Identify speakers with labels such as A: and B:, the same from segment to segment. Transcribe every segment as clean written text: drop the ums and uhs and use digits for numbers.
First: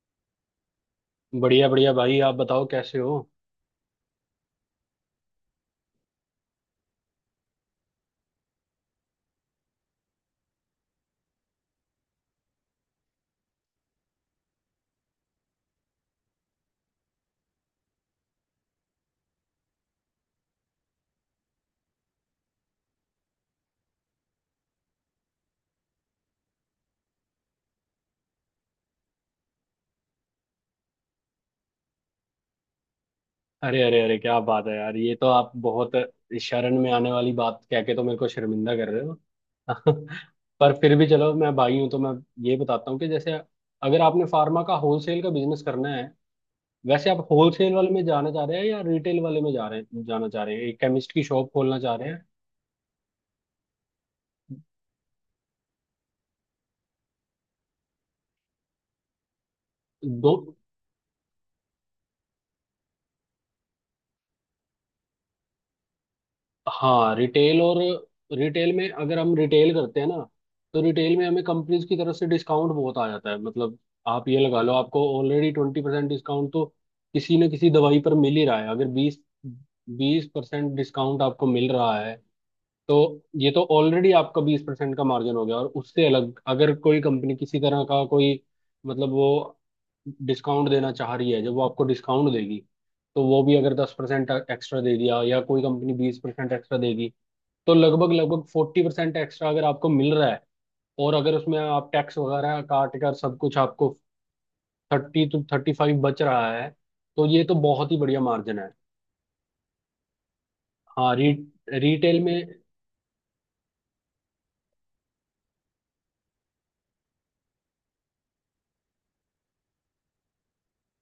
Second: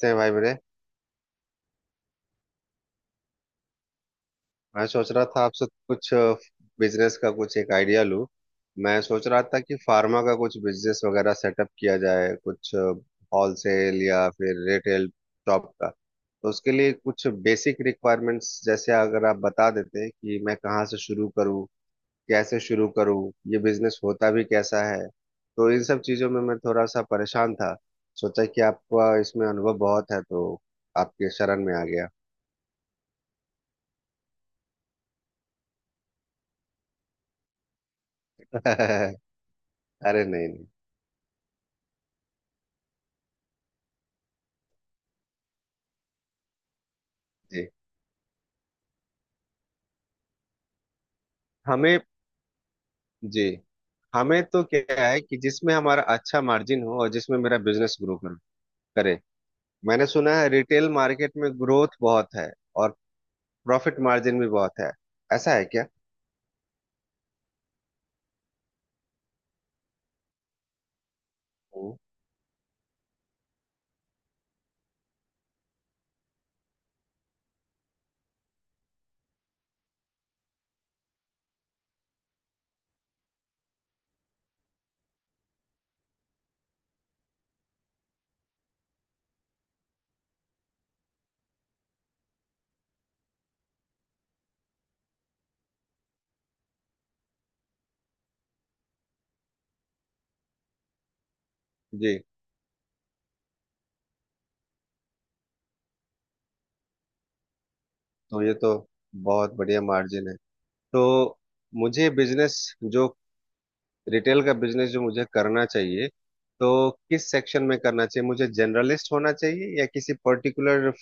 A: से हैं भाई मेरे।
B: बढ़िया बढ़िया भाई, आप बताओ कैसे हो?
A: मैं सोच रहा था आपसे कुछ बिजनेस का कुछ एक आइडिया लूं। मैं सोच रहा था कि फार्मा का कुछ बिजनेस वगैरह सेटअप किया जाए, कुछ होलसेल या फिर रिटेल शॉप का। तो उसके लिए कुछ बेसिक रिक्वायरमेंट्स, जैसे अगर आप बता देते कि मैं कहाँ से शुरू करूँ, कैसे शुरू करूँ, ये बिजनेस होता भी कैसा है। तो इन सब चीज़ों में मैं थोड़ा सा परेशान था। सोचा कि आपका इसमें अनुभव बहुत है, तो आपके शरण में आ गया।
B: अरे अरे अरे, क्या बात है यार। ये तो आप बहुत, शरण में आने वाली बात कह के तो मेरे को शर्मिंदा कर रहे हो।
A: अरे, नहीं नहीं।
B: पर फिर भी चलो, मैं भाई हूं तो मैं ये बताता हूँ कि जैसे, अगर आपने फार्मा का होलसेल का बिजनेस करना है। वैसे आप
A: जी।
B: होलसेल वाले में जाना चाह रहे हैं, या रिटेल वाले में जा रहे हैं जाना चाह रहे हैं, एक केमिस्ट की शॉप खोलना चाह
A: हमें।
B: रहे हैं?
A: जी। हमें तो क्या है कि जिसमें हमारा अच्छा मार्जिन हो और जिसमें मेरा बिजनेस ग्रो करे। मैंने
B: दो।
A: सुना है रिटेल मार्केट में ग्रोथ बहुत है और प्रॉफिट मार्जिन भी बहुत है। ऐसा है क्या?
B: हाँ, रिटेल और रिटेल में, अगर हम रिटेल करते हैं ना, तो रिटेल में हमें कंपनीज
A: हम्म।
B: की तरफ से डिस्काउंट बहुत आ जाता है। मतलब आप ये लगा लो, आपको ऑलरेडी 20% डिस्काउंट तो किसी न किसी दवाई पर मिल ही रहा है। अगर बीस बीस परसेंट डिस्काउंट आपको मिल रहा है, तो ये तो ऑलरेडी आपका 20% का मार्जिन हो गया। और उससे अलग, अगर कोई कंपनी किसी तरह का कोई, मतलब, वो डिस्काउंट देना चाह रही है, जब वो आपको डिस्काउंट देगी, तो वो भी अगर 10% एक्स्ट्रा दे दिया, या कोई कंपनी 20% एक्स्ट्रा देगी, तो लगभग लगभग 40% एक्स्ट्रा अगर आपको मिल रहा है, और अगर उसमें आप टैक्स
A: जी।
B: वगैरह काट कर सब कुछ, आपको 32-35 बच रहा है, तो ये तो बहुत ही बढ़िया
A: तो ये
B: मार्जिन
A: तो
B: है।
A: बहुत बढ़िया मार्जिन है। तो
B: हाँ,
A: मुझे
B: रिटेल में।
A: बिजनेस जो रिटेल का बिजनेस जो मुझे करना चाहिए, तो किस सेक्शन में करना चाहिए? मुझे जनरलिस्ट होना चाहिए या किसी पर्टिकुलर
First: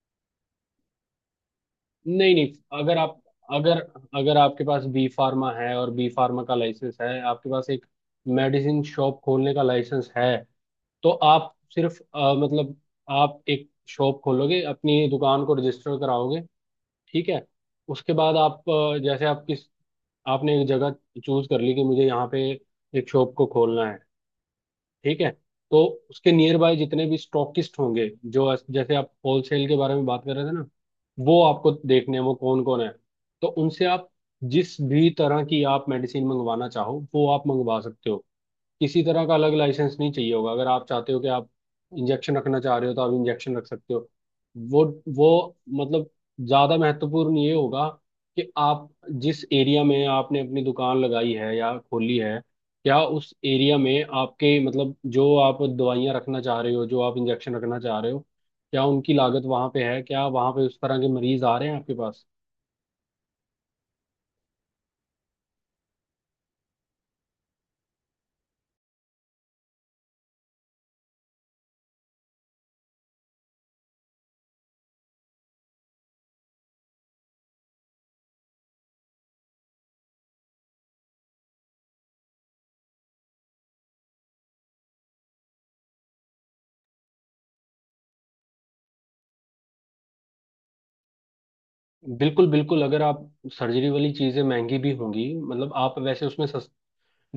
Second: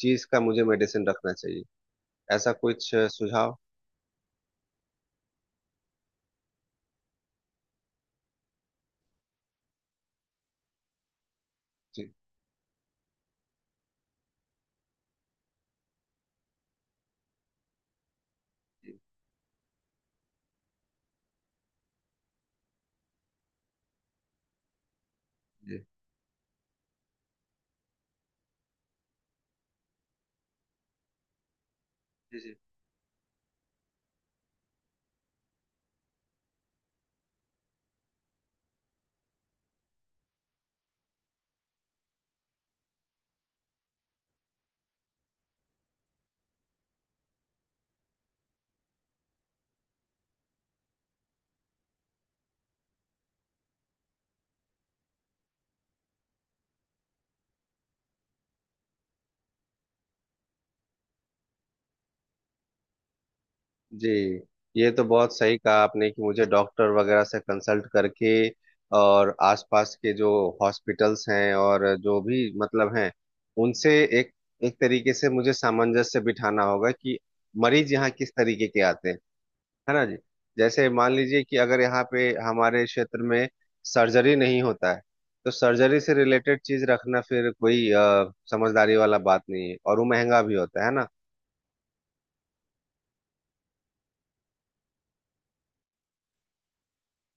A: चीज का मुझे मेडिसिन रखना चाहिए?
B: नहीं नहीं,
A: ऐसा कुछ
B: अगर आप
A: सुझाव।
B: अगर अगर आपके पास बी फार्मा है और बी फार्मा का लाइसेंस है, आपके पास एक मेडिसिन शॉप खोलने का लाइसेंस है, तो आप सिर्फ,
A: जी।
B: मतलब, आप एक शॉप खोलोगे, अपनी दुकान को रजिस्टर कराओगे। ठीक है। उसके बाद आप,
A: जी।
B: जैसे, आप किस आपने एक जगह चूज कर ली कि मुझे यहाँ पे एक शॉप को खोलना है। ठीक है। तो
A: जी।
B: उसके नियर बाय जितने भी स्टॉकिस्ट होंगे, जैसे आप होलसेल के बारे में बात कर रहे थे ना, वो आपको देखने हैं, वो
A: जी। जी।
B: कौन कौन है। तो उनसे आप, जिस भी तरह की आप मेडिसिन मंगवाना चाहो, वो आप मंगवा सकते हो। किसी तरह का अलग लाइसेंस नहीं चाहिए होगा। अगर आप चाहते हो कि आप इंजेक्शन रखना चाह रहे हो, तो आप इंजेक्शन रख सकते हो। वो वो मतलब, ज्यादा महत्वपूर्ण ये होगा कि आप, जिस एरिया में आपने अपनी दुकान लगाई है या खोली है, क्या उस एरिया में आपके, मतलब, जो आप दवाइयाँ रखना चाह रहे हो, जो आप इंजेक्शन रखना चाह रहे हो, क्या उनकी लागत वहाँ पे है? क्या वहाँ पे उस तरह के मरीज आ रहे हैं आपके पास?
A: जी, ये तो बहुत सही कहा आपने कि मुझे डॉक्टर वगैरह से कंसल्ट करके और आसपास के जो हॉस्पिटल्स हैं और जो भी मतलब हैं, उनसे एक एक तरीके से मुझे सामंजस्य बिठाना होगा कि मरीज यहाँ किस तरीके के आते हैं, है ना जी। जैसे मान लीजिए कि अगर यहाँ पे हमारे क्षेत्र में सर्जरी नहीं होता है, तो सर्जरी से रिलेटेड चीज रखना फिर कोई समझदारी वाला बात नहीं है, और वो महंगा भी होता है ना।
B: बिल्कुल बिल्कुल। अगर आप सर्जरी वाली चीज़ें महंगी भी होंगी, मतलब आप वैसे उसमें सस्ती।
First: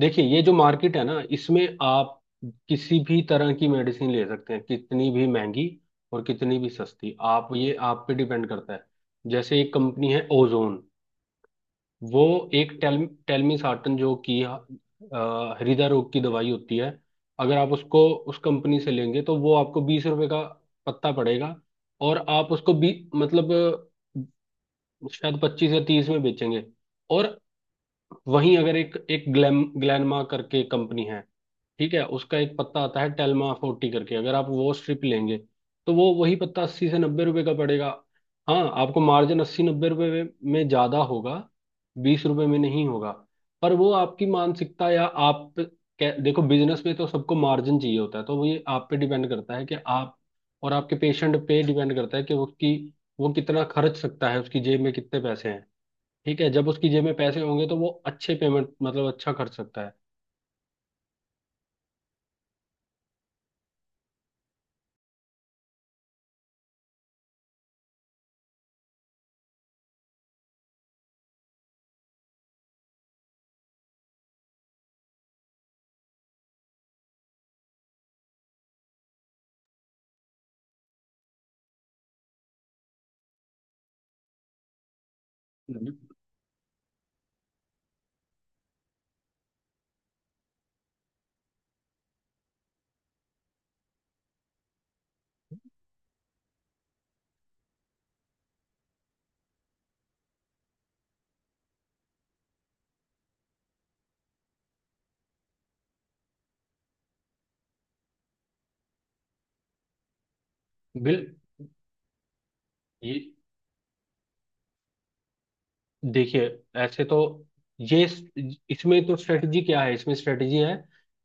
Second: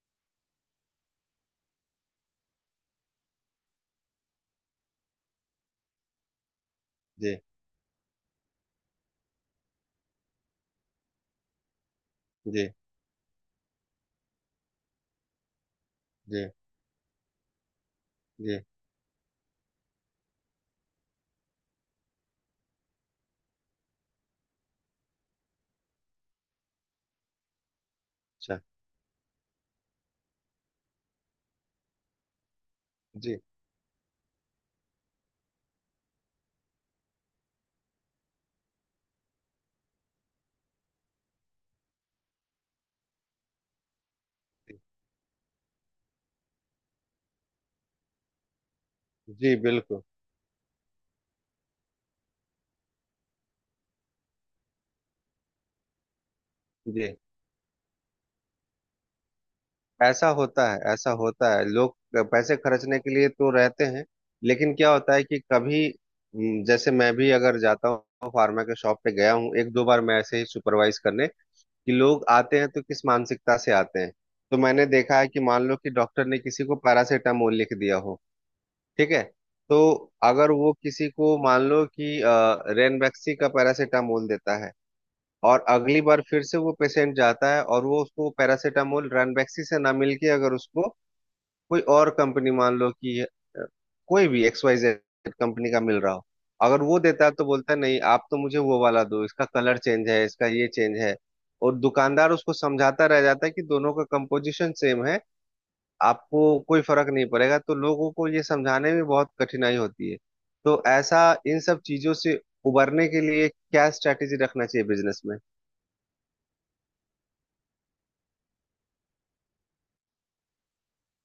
B: देखिए, ये जो मार्केट है ना, इसमें आप किसी भी तरह की मेडिसिन ले सकते हैं, कितनी भी महंगी और कितनी भी सस्ती,
A: जी।
B: आप, ये आप पे डिपेंड करता है। जैसे एक कंपनी है ओजोन, वो,
A: जी।
B: एक टेलमिसार्टन, जो कि, हृदय रोग की
A: जी।
B: दवाई होती है, अगर आप उसको उस
A: जी।
B: कंपनी से लेंगे तो वो आपको 20 रुपए का पत्ता पड़ेगा। और आप उसको, बी मतलब, शायद 25 या 30 में बेचेंगे। और वहीं
A: अच्छा।
B: अगर, एक एक ग्लैम ग्लैनमा करके कंपनी है, ठीक है, उसका एक पत्ता आता है
A: जी।
B: Telma 40 करके, अगर आप वो स्ट्रिप लेंगे तो वो वही पत्ता 80 से 90 रुपए का पड़ेगा। हाँ, आपको मार्जिन 80-90 रुपए में ज्यादा होगा, बीस रुपए में नहीं होगा। पर वो आपकी मानसिकता, या देखो, बिजनेस में तो सबको मार्जिन चाहिए होता है, तो वो, ये आप पे डिपेंड
A: जी।
B: करता है कि
A: बिल्कुल
B: आप, और आपके पेशेंट पे डिपेंड करता है कि उसकी, वो कितना खर्च सकता है, उसकी जेब में कितने पैसे हैं। ठीक है। जब उसकी जेब
A: जी।
B: में पैसे होंगे तो वो, अच्छे पेमेंट मतलब, अच्छा खर्च सकता है।
A: ऐसा होता है, ऐसा होता है, लोग पैसे खर्चने के लिए तो रहते हैं। लेकिन क्या होता है कि कभी जैसे मैं भी अगर जाता हूँ, फार्मा के शॉप पे गया हूँ एक दो बार, मैं ऐसे ही सुपरवाइज करने, कि लोग आते हैं तो किस मानसिकता से आते हैं। तो मैंने देखा है कि मान लो कि डॉक्टर ने किसी को पैरासीटामोल लिख दिया हो। ठीक है। तो अगर वो किसी को मान लो कि रेनबैक्सी का पैरासीटामोल देता है, और
B: बिल
A: अगली बार फिर से वो पेशेंट जाता है और वो उसको पैरासीटामोल रैनबैक्सी से ना मिलके अगर उसको कोई और कंपनी, मान लो कि कोई भी एक्स वाई जेड कंपनी का मिल रहा हो, अगर वो देता है तो बोलता है, नहीं आप तो मुझे वो वाला दो, इसका कलर चेंज है, इसका ये चेंज है। और दुकानदार उसको समझाता रह जाता है कि दोनों का कंपोजिशन सेम है, आपको कोई फर्क नहीं पड़ेगा। तो लोगों को ये समझाने में बहुत कठिनाई होती है। तो ऐसा
B: बिल-
A: इन सब चीजों से उबरने
B: ये,
A: के लिए क्या स्ट्रैटेजी रखना चाहिए बिजनेस में?
B: देखिए, ऐसे तो, ये, इसमें तो स्ट्रेटजी क्या है? इसमें स्ट्रेटजी है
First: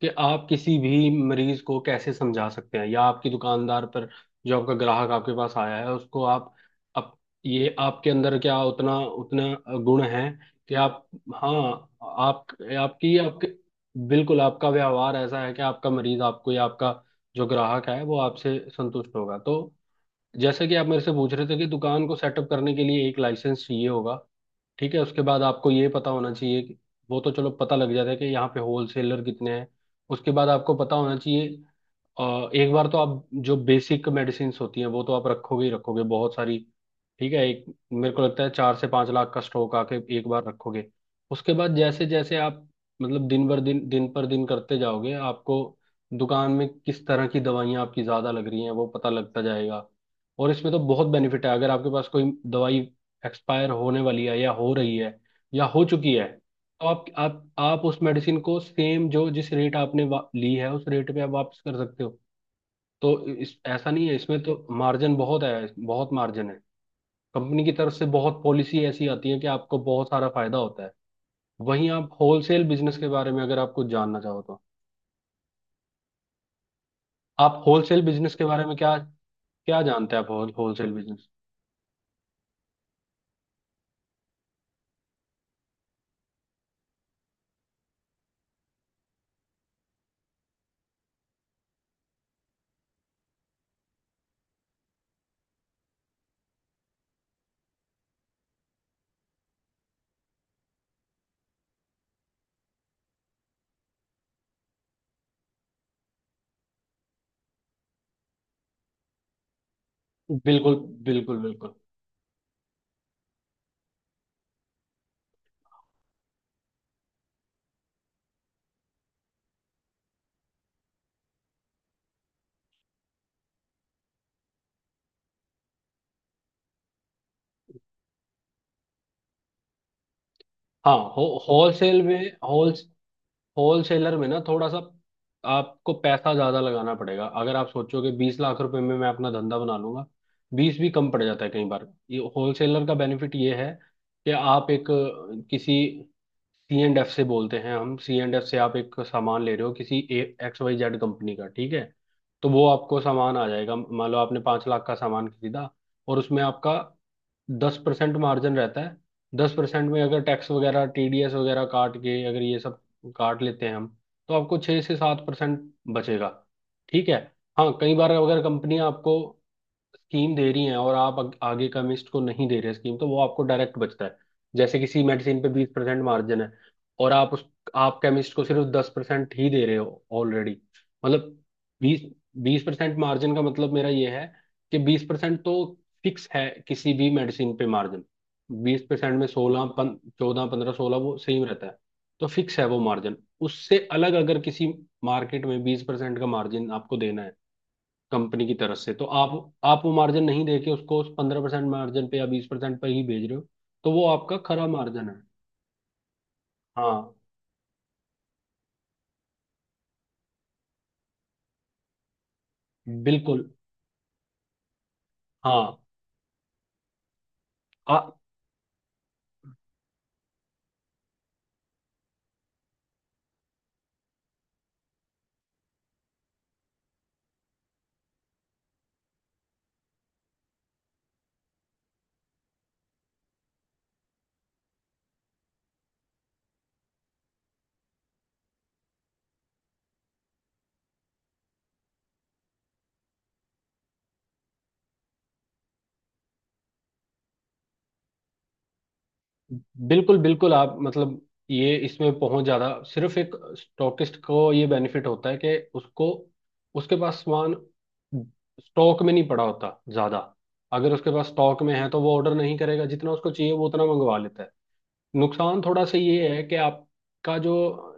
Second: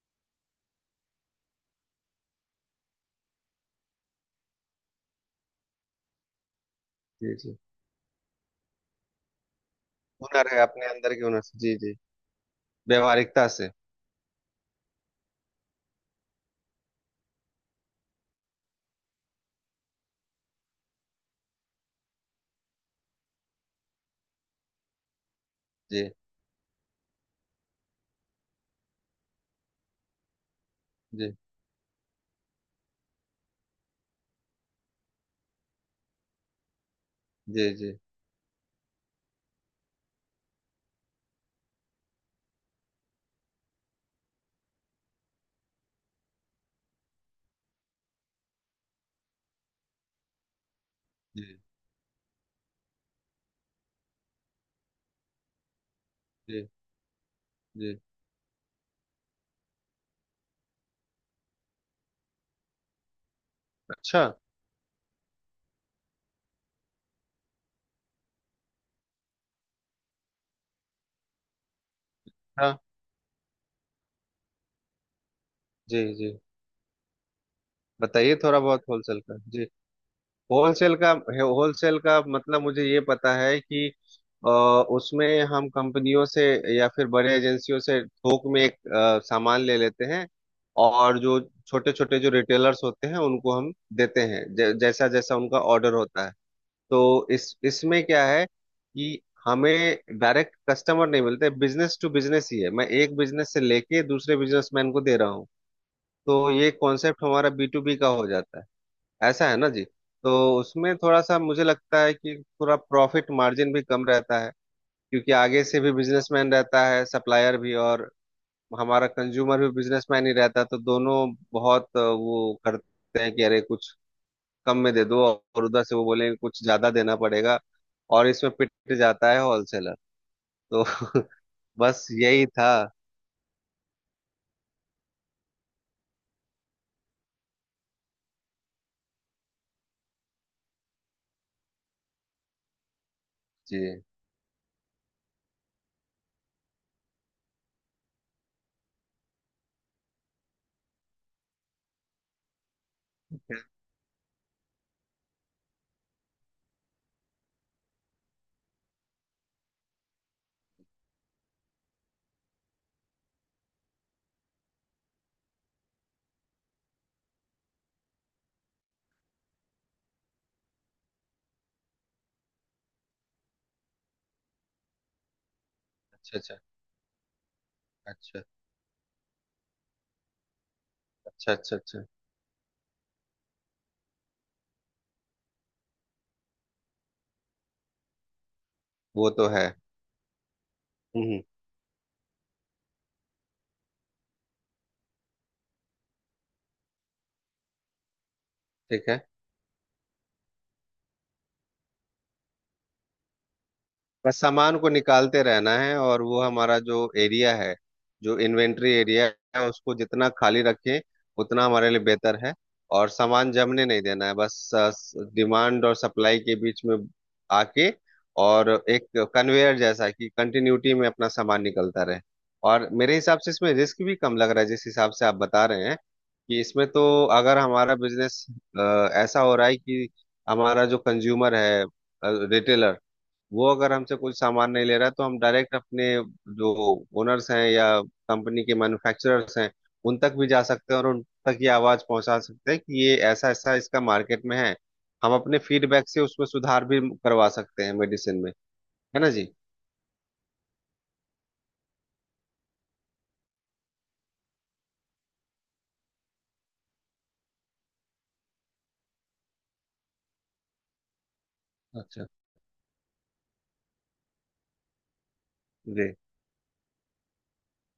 B: कि आप किसी भी मरीज को कैसे समझा सकते हैं, या आपकी, दुकानदार पर जो आपका ग्राहक आपके पास आया है, उसको आप
A: जी। जी।
B: ये आपके अंदर क्या उतना उतना गुण है
A: हुनर है,
B: कि
A: अपने
B: आप,
A: अंदर के हुनर से।
B: हाँ,
A: जी। जी।
B: आप आपकी आपके
A: व्यवहारिकता से।
B: बिल्कुल, आपका व्यवहार ऐसा है कि आपका मरीज आपको, या आपका जो ग्राहक है वो आपसे संतुष्ट होगा। तो जैसे कि आप मेरे से पूछ रहे थे कि दुकान को सेटअप करने के लिए एक लाइसेंस चाहिए होगा, ठीक है, उसके बाद आपको ये
A: जी।
B: पता होना चाहिए कि, वो तो चलो पता लग जाता है कि यहाँ पे होलसेलर कितने हैं। उसके बाद आपको पता होना
A: जी।
B: चाहिए, एक बार तो आप जो बेसिक मेडिसिन होती हैं वो तो आप रखोगे ही रखोगे बहुत सारी। ठीक है। एक
A: जी। जी।
B: मेरे को लगता है, 4 से 5 लाख का स्टॉक आके एक बार रखोगे। उसके बाद जैसे जैसे आप, मतलब, दिन पर दिन करते जाओगे, आपको दुकान में किस तरह की दवाइयाँ आपकी ज़्यादा लग रही हैं वो पता लगता जाएगा। और इसमें तो बहुत बेनिफिट
A: जी।
B: है। अगर आपके पास कोई दवाई एक्सपायर होने वाली है, या हो रही है, या हो चुकी है,
A: जी।
B: तो, आप उस
A: जी।
B: मेडिसिन को सेम, जो जिस रेट आपने ली है, उस रेट पे आप वापस कर सकते हो। तो इस ऐसा नहीं है,
A: अच्छा।
B: इसमें तो मार्जिन बहुत है, बहुत मार्जिन है। कंपनी की तरफ से बहुत पॉलिसी ऐसी आती है कि आपको बहुत सारा फायदा होता है। वहीं आप होलसेल
A: हाँ
B: बिजनेस के बारे में अगर आप कुछ जानना चाहो तो,
A: जी। जी
B: आप होलसेल बिजनेस
A: बताइए,
B: के
A: थोड़ा
B: बारे में
A: बहुत
B: क्या
A: होलसेल
B: क्या
A: का जी।
B: जानते हैं आप? होलसेल
A: होलसेल का।
B: बिजनेस।
A: होलसेल का मतलब मुझे ये पता है कि अ, उसमें हम कंपनियों से या फिर बड़े एजेंसियों से थोक में एक सामान ले लेते हैं। और जो छोटे छोटे जो रिटेलर्स होते हैं, उनको हम देते हैं जैसा जैसा उनका ऑर्डर होता है। तो इस इसमें क्या है कि हमें डायरेक्ट कस्टमर नहीं मिलते, बिजनेस टू बिजनेस ही है, मैं एक बिजनेस से लेके दूसरे बिजनेसमैन को दे रहा हूँ। तो ये कॉन्सेप्ट हमारा बी टू बी का हो जाता है, ऐसा है ना जी। तो
B: बिल्कुल
A: उसमें थोड़ा सा
B: बिल्कुल
A: मुझे
B: बिल्कुल।
A: लगता है कि थोड़ा प्रॉफिट मार्जिन भी कम रहता है, क्योंकि आगे से भी बिजनेसमैन रहता है, सप्लायर भी, और हमारा कंज्यूमर भी बिजनेसमैन ही रहता है। तो दोनों बहुत वो करते हैं कि अरे कुछ कम में दे दो, और उधर से वो बोलेंगे कुछ ज्यादा देना पड़ेगा, और इसमें पिट जाता है होलसेलर। तो।
B: हाँ, होलसेल
A: बस
B: में,
A: यही था
B: होल होलसेलर में ना, थोड़ा सा आपको पैसा ज्यादा लगाना पड़ेगा। अगर आप सोचोगे 20 लाख रुपए में मैं अपना धंधा बना लूंगा, 20 भी कम पड़ जाता है कई बार। ये होलसेलर का बेनिफिट ये है
A: जी।
B: कि आप एक, किसी सी एंड एफ से, बोलते हैं हम, सी एंड एफ से आप एक सामान ले रहे हो किसी एक्स वाई जेड कंपनी का, ठीक है। तो वो आपको सामान आ जाएगा। मान लो आपने 5 लाख का सामान खरीदा, और उसमें आपका 10% मार्जिन रहता है। 10% में अगर टैक्स वगैरह, टीडीएस वगैरह काट के, अगर ये सब काट लेते हैं हम, तो आपको 6 से 7% बचेगा। ठीक है। हाँ, कई बार अगर कंपनियां आपको स्कीम दे रही हैं, और आप आगे का मिस्ट को नहीं दे रहे स्कीम, तो वो आपको डायरेक्ट बचता है। जैसे किसी मेडिसिन पे 20%
A: अच्छा,
B: मार्जिन है,
A: अच्छा,
B: और आप केमिस्ट
A: अच्छा।
B: को सिर्फ 10% ही दे रहे हो ऑलरेडी। मतलब,
A: अच्छा, अच्छा,
B: बीस
A: अच्छा।
B: बीस परसेंट मार्जिन का मतलब मेरा ये है कि 20% तो फिक्स है किसी भी मेडिसिन पे मार्जिन। 20% में,
A: वो तो
B: सोलह
A: है।
B: पन 14 15 16, वो
A: हम्म।
B: सेम रहता है। तो फिक्स है वो मार्जिन। उससे अलग अगर किसी मार्केट में 20% का मार्जिन आपको देना है कंपनी की तरफ से, तो
A: ठीक है,
B: आप वो मार्जिन नहीं देके उसको 15% मार्जिन पे, या 20% पे ही भेज रहे हो, तो वो आपका
A: बस
B: खरा
A: सामान को
B: मार्जिन है।
A: निकालते रहना है, और वो हमारा जो
B: हाँ,
A: एरिया है, जो इन्वेंट्री एरिया है, उसको जितना खाली रखें उतना हमारे लिए बेहतर है, और
B: बिल्कुल।
A: सामान जमने नहीं देना है बस।
B: हाँ,
A: डिमांड और सप्लाई के बीच में आके,
B: आ,
A: और एक कन्वेयर जैसा, कि कंटिन्यूटी में अपना सामान निकलता रहे। और मेरे हिसाब से इसमें रिस्क भी कम लग रहा है, जिस हिसाब से आप बता रहे हैं कि इसमें तो, अगर हमारा बिजनेस ऐसा हो रहा है कि हमारा जो कंज्यूमर है, रिटेलर, वो अगर हमसे कोई सामान नहीं ले रहा है, तो हम डायरेक्ट अपने जो ओनर्स हैं या कंपनी के मैन्युफैक्चरर्स हैं, उन तक भी जा सकते हैं और उन तक ये आवाज पहुंचा सकते हैं कि ये ऐसा ऐसा इसका मार्केट में है। हम अपने फीडबैक से उसमें सुधार भी करवा सकते हैं मेडिसिन में, है ना जी।
B: बिल्कुल बिल्कुल। आप, मतलब, ये, इसमें पहुंच ज्यादा, सिर्फ एक स्टॉकिस्ट को ये बेनिफिट होता है कि उसको, उसके पास सामान स्टॉक में नहीं पड़ा होता ज्यादा। अगर उसके पास स्टॉक में है तो वो
A: अच्छा
B: ऑर्डर नहीं करेगा, जितना उसको चाहिए वो उतना मंगवा लेता है। नुकसान थोड़ा सा
A: जी।
B: ये है कि आपका जो,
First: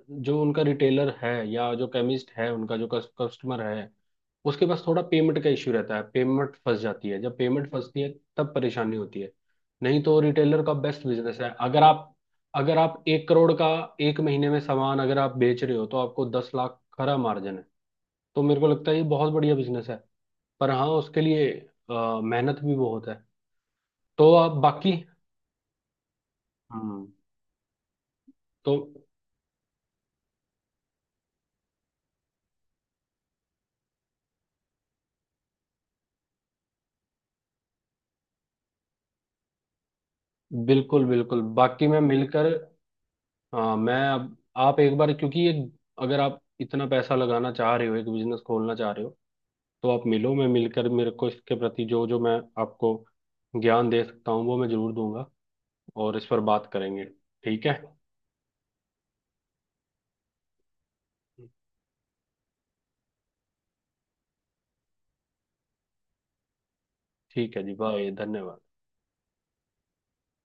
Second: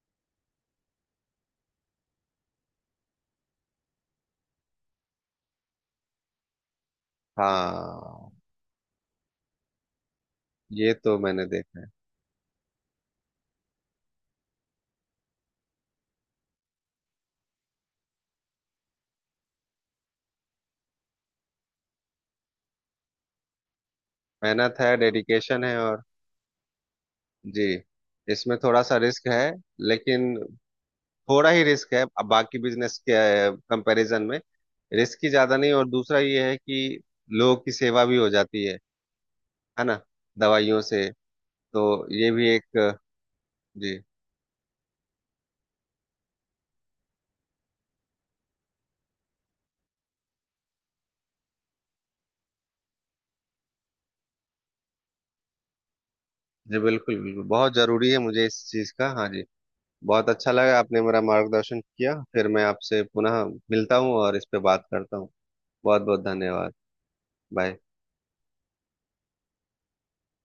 B: जो उनका रिटेलर है या जो केमिस्ट है, उनका जो कस्टमर है, उसके पास थोड़ा पेमेंट का इश्यू रहता है, पेमेंट फंस जाती है। जब पेमेंट फंसती है
A: हाँ,
B: तब परेशानी होती है। नहीं तो रिटेलर का
A: ये
B: बेस्ट
A: तो
B: बिजनेस
A: मैंने
B: है।
A: देखा
B: अगर
A: है।
B: आप अगर आप 1 करोड़ का एक महीने में सामान अगर आप बेच रहे हो, तो आपको 10 लाख खरा मार्जिन है। तो मेरे को लगता है ये बहुत बढ़िया बिजनेस है। पर हाँ उसके लिए, मेहनत भी बहुत है। तो आप
A: मेहनत
B: बाकी,
A: है, डेडिकेशन है, और
B: हम्म
A: जी, इसमें
B: तो,
A: थोड़ा सा रिस्क है, लेकिन थोड़ा ही रिस्क है, अब बाकी बिजनेस के कंपैरिजन में रिस्क ही ज्यादा नहीं। और दूसरा ये है कि लोगों की सेवा भी हो जाती है ना, दवाइयों
B: बिल्कुल
A: से।
B: बिल्कुल।
A: तो
B: बाकी मैं
A: ये भी
B: मिलकर,
A: एक
B: हाँ, मैं
A: जी।
B: अब, आप एक बार, क्योंकि ये, अगर आप इतना पैसा लगाना चाह रहे हो, एक बिजनेस खोलना चाह रहे हो, तो आप मिलो। मैं मिलकर, मेरे को इसके प्रति जो जो मैं आपको ज्ञान दे सकता हूँ, वो मैं जरूर दूंगा। और इस पर बात
A: जी।
B: करेंगे।
A: बिल्कुल बिल्कुल
B: ठीक है।
A: बहुत जरूरी है मुझे इस चीज का। हाँ जी। बहुत अच्छा लगा, आपने मेरा मार्गदर्शन किया। फिर मैं आपसे पुनः मिलता हूँ और इस पे बात करता हूँ। बहुत बहुत धन्यवाद।
B: ठीक है जी,
A: बाय।
B: बाय, धन्यवाद।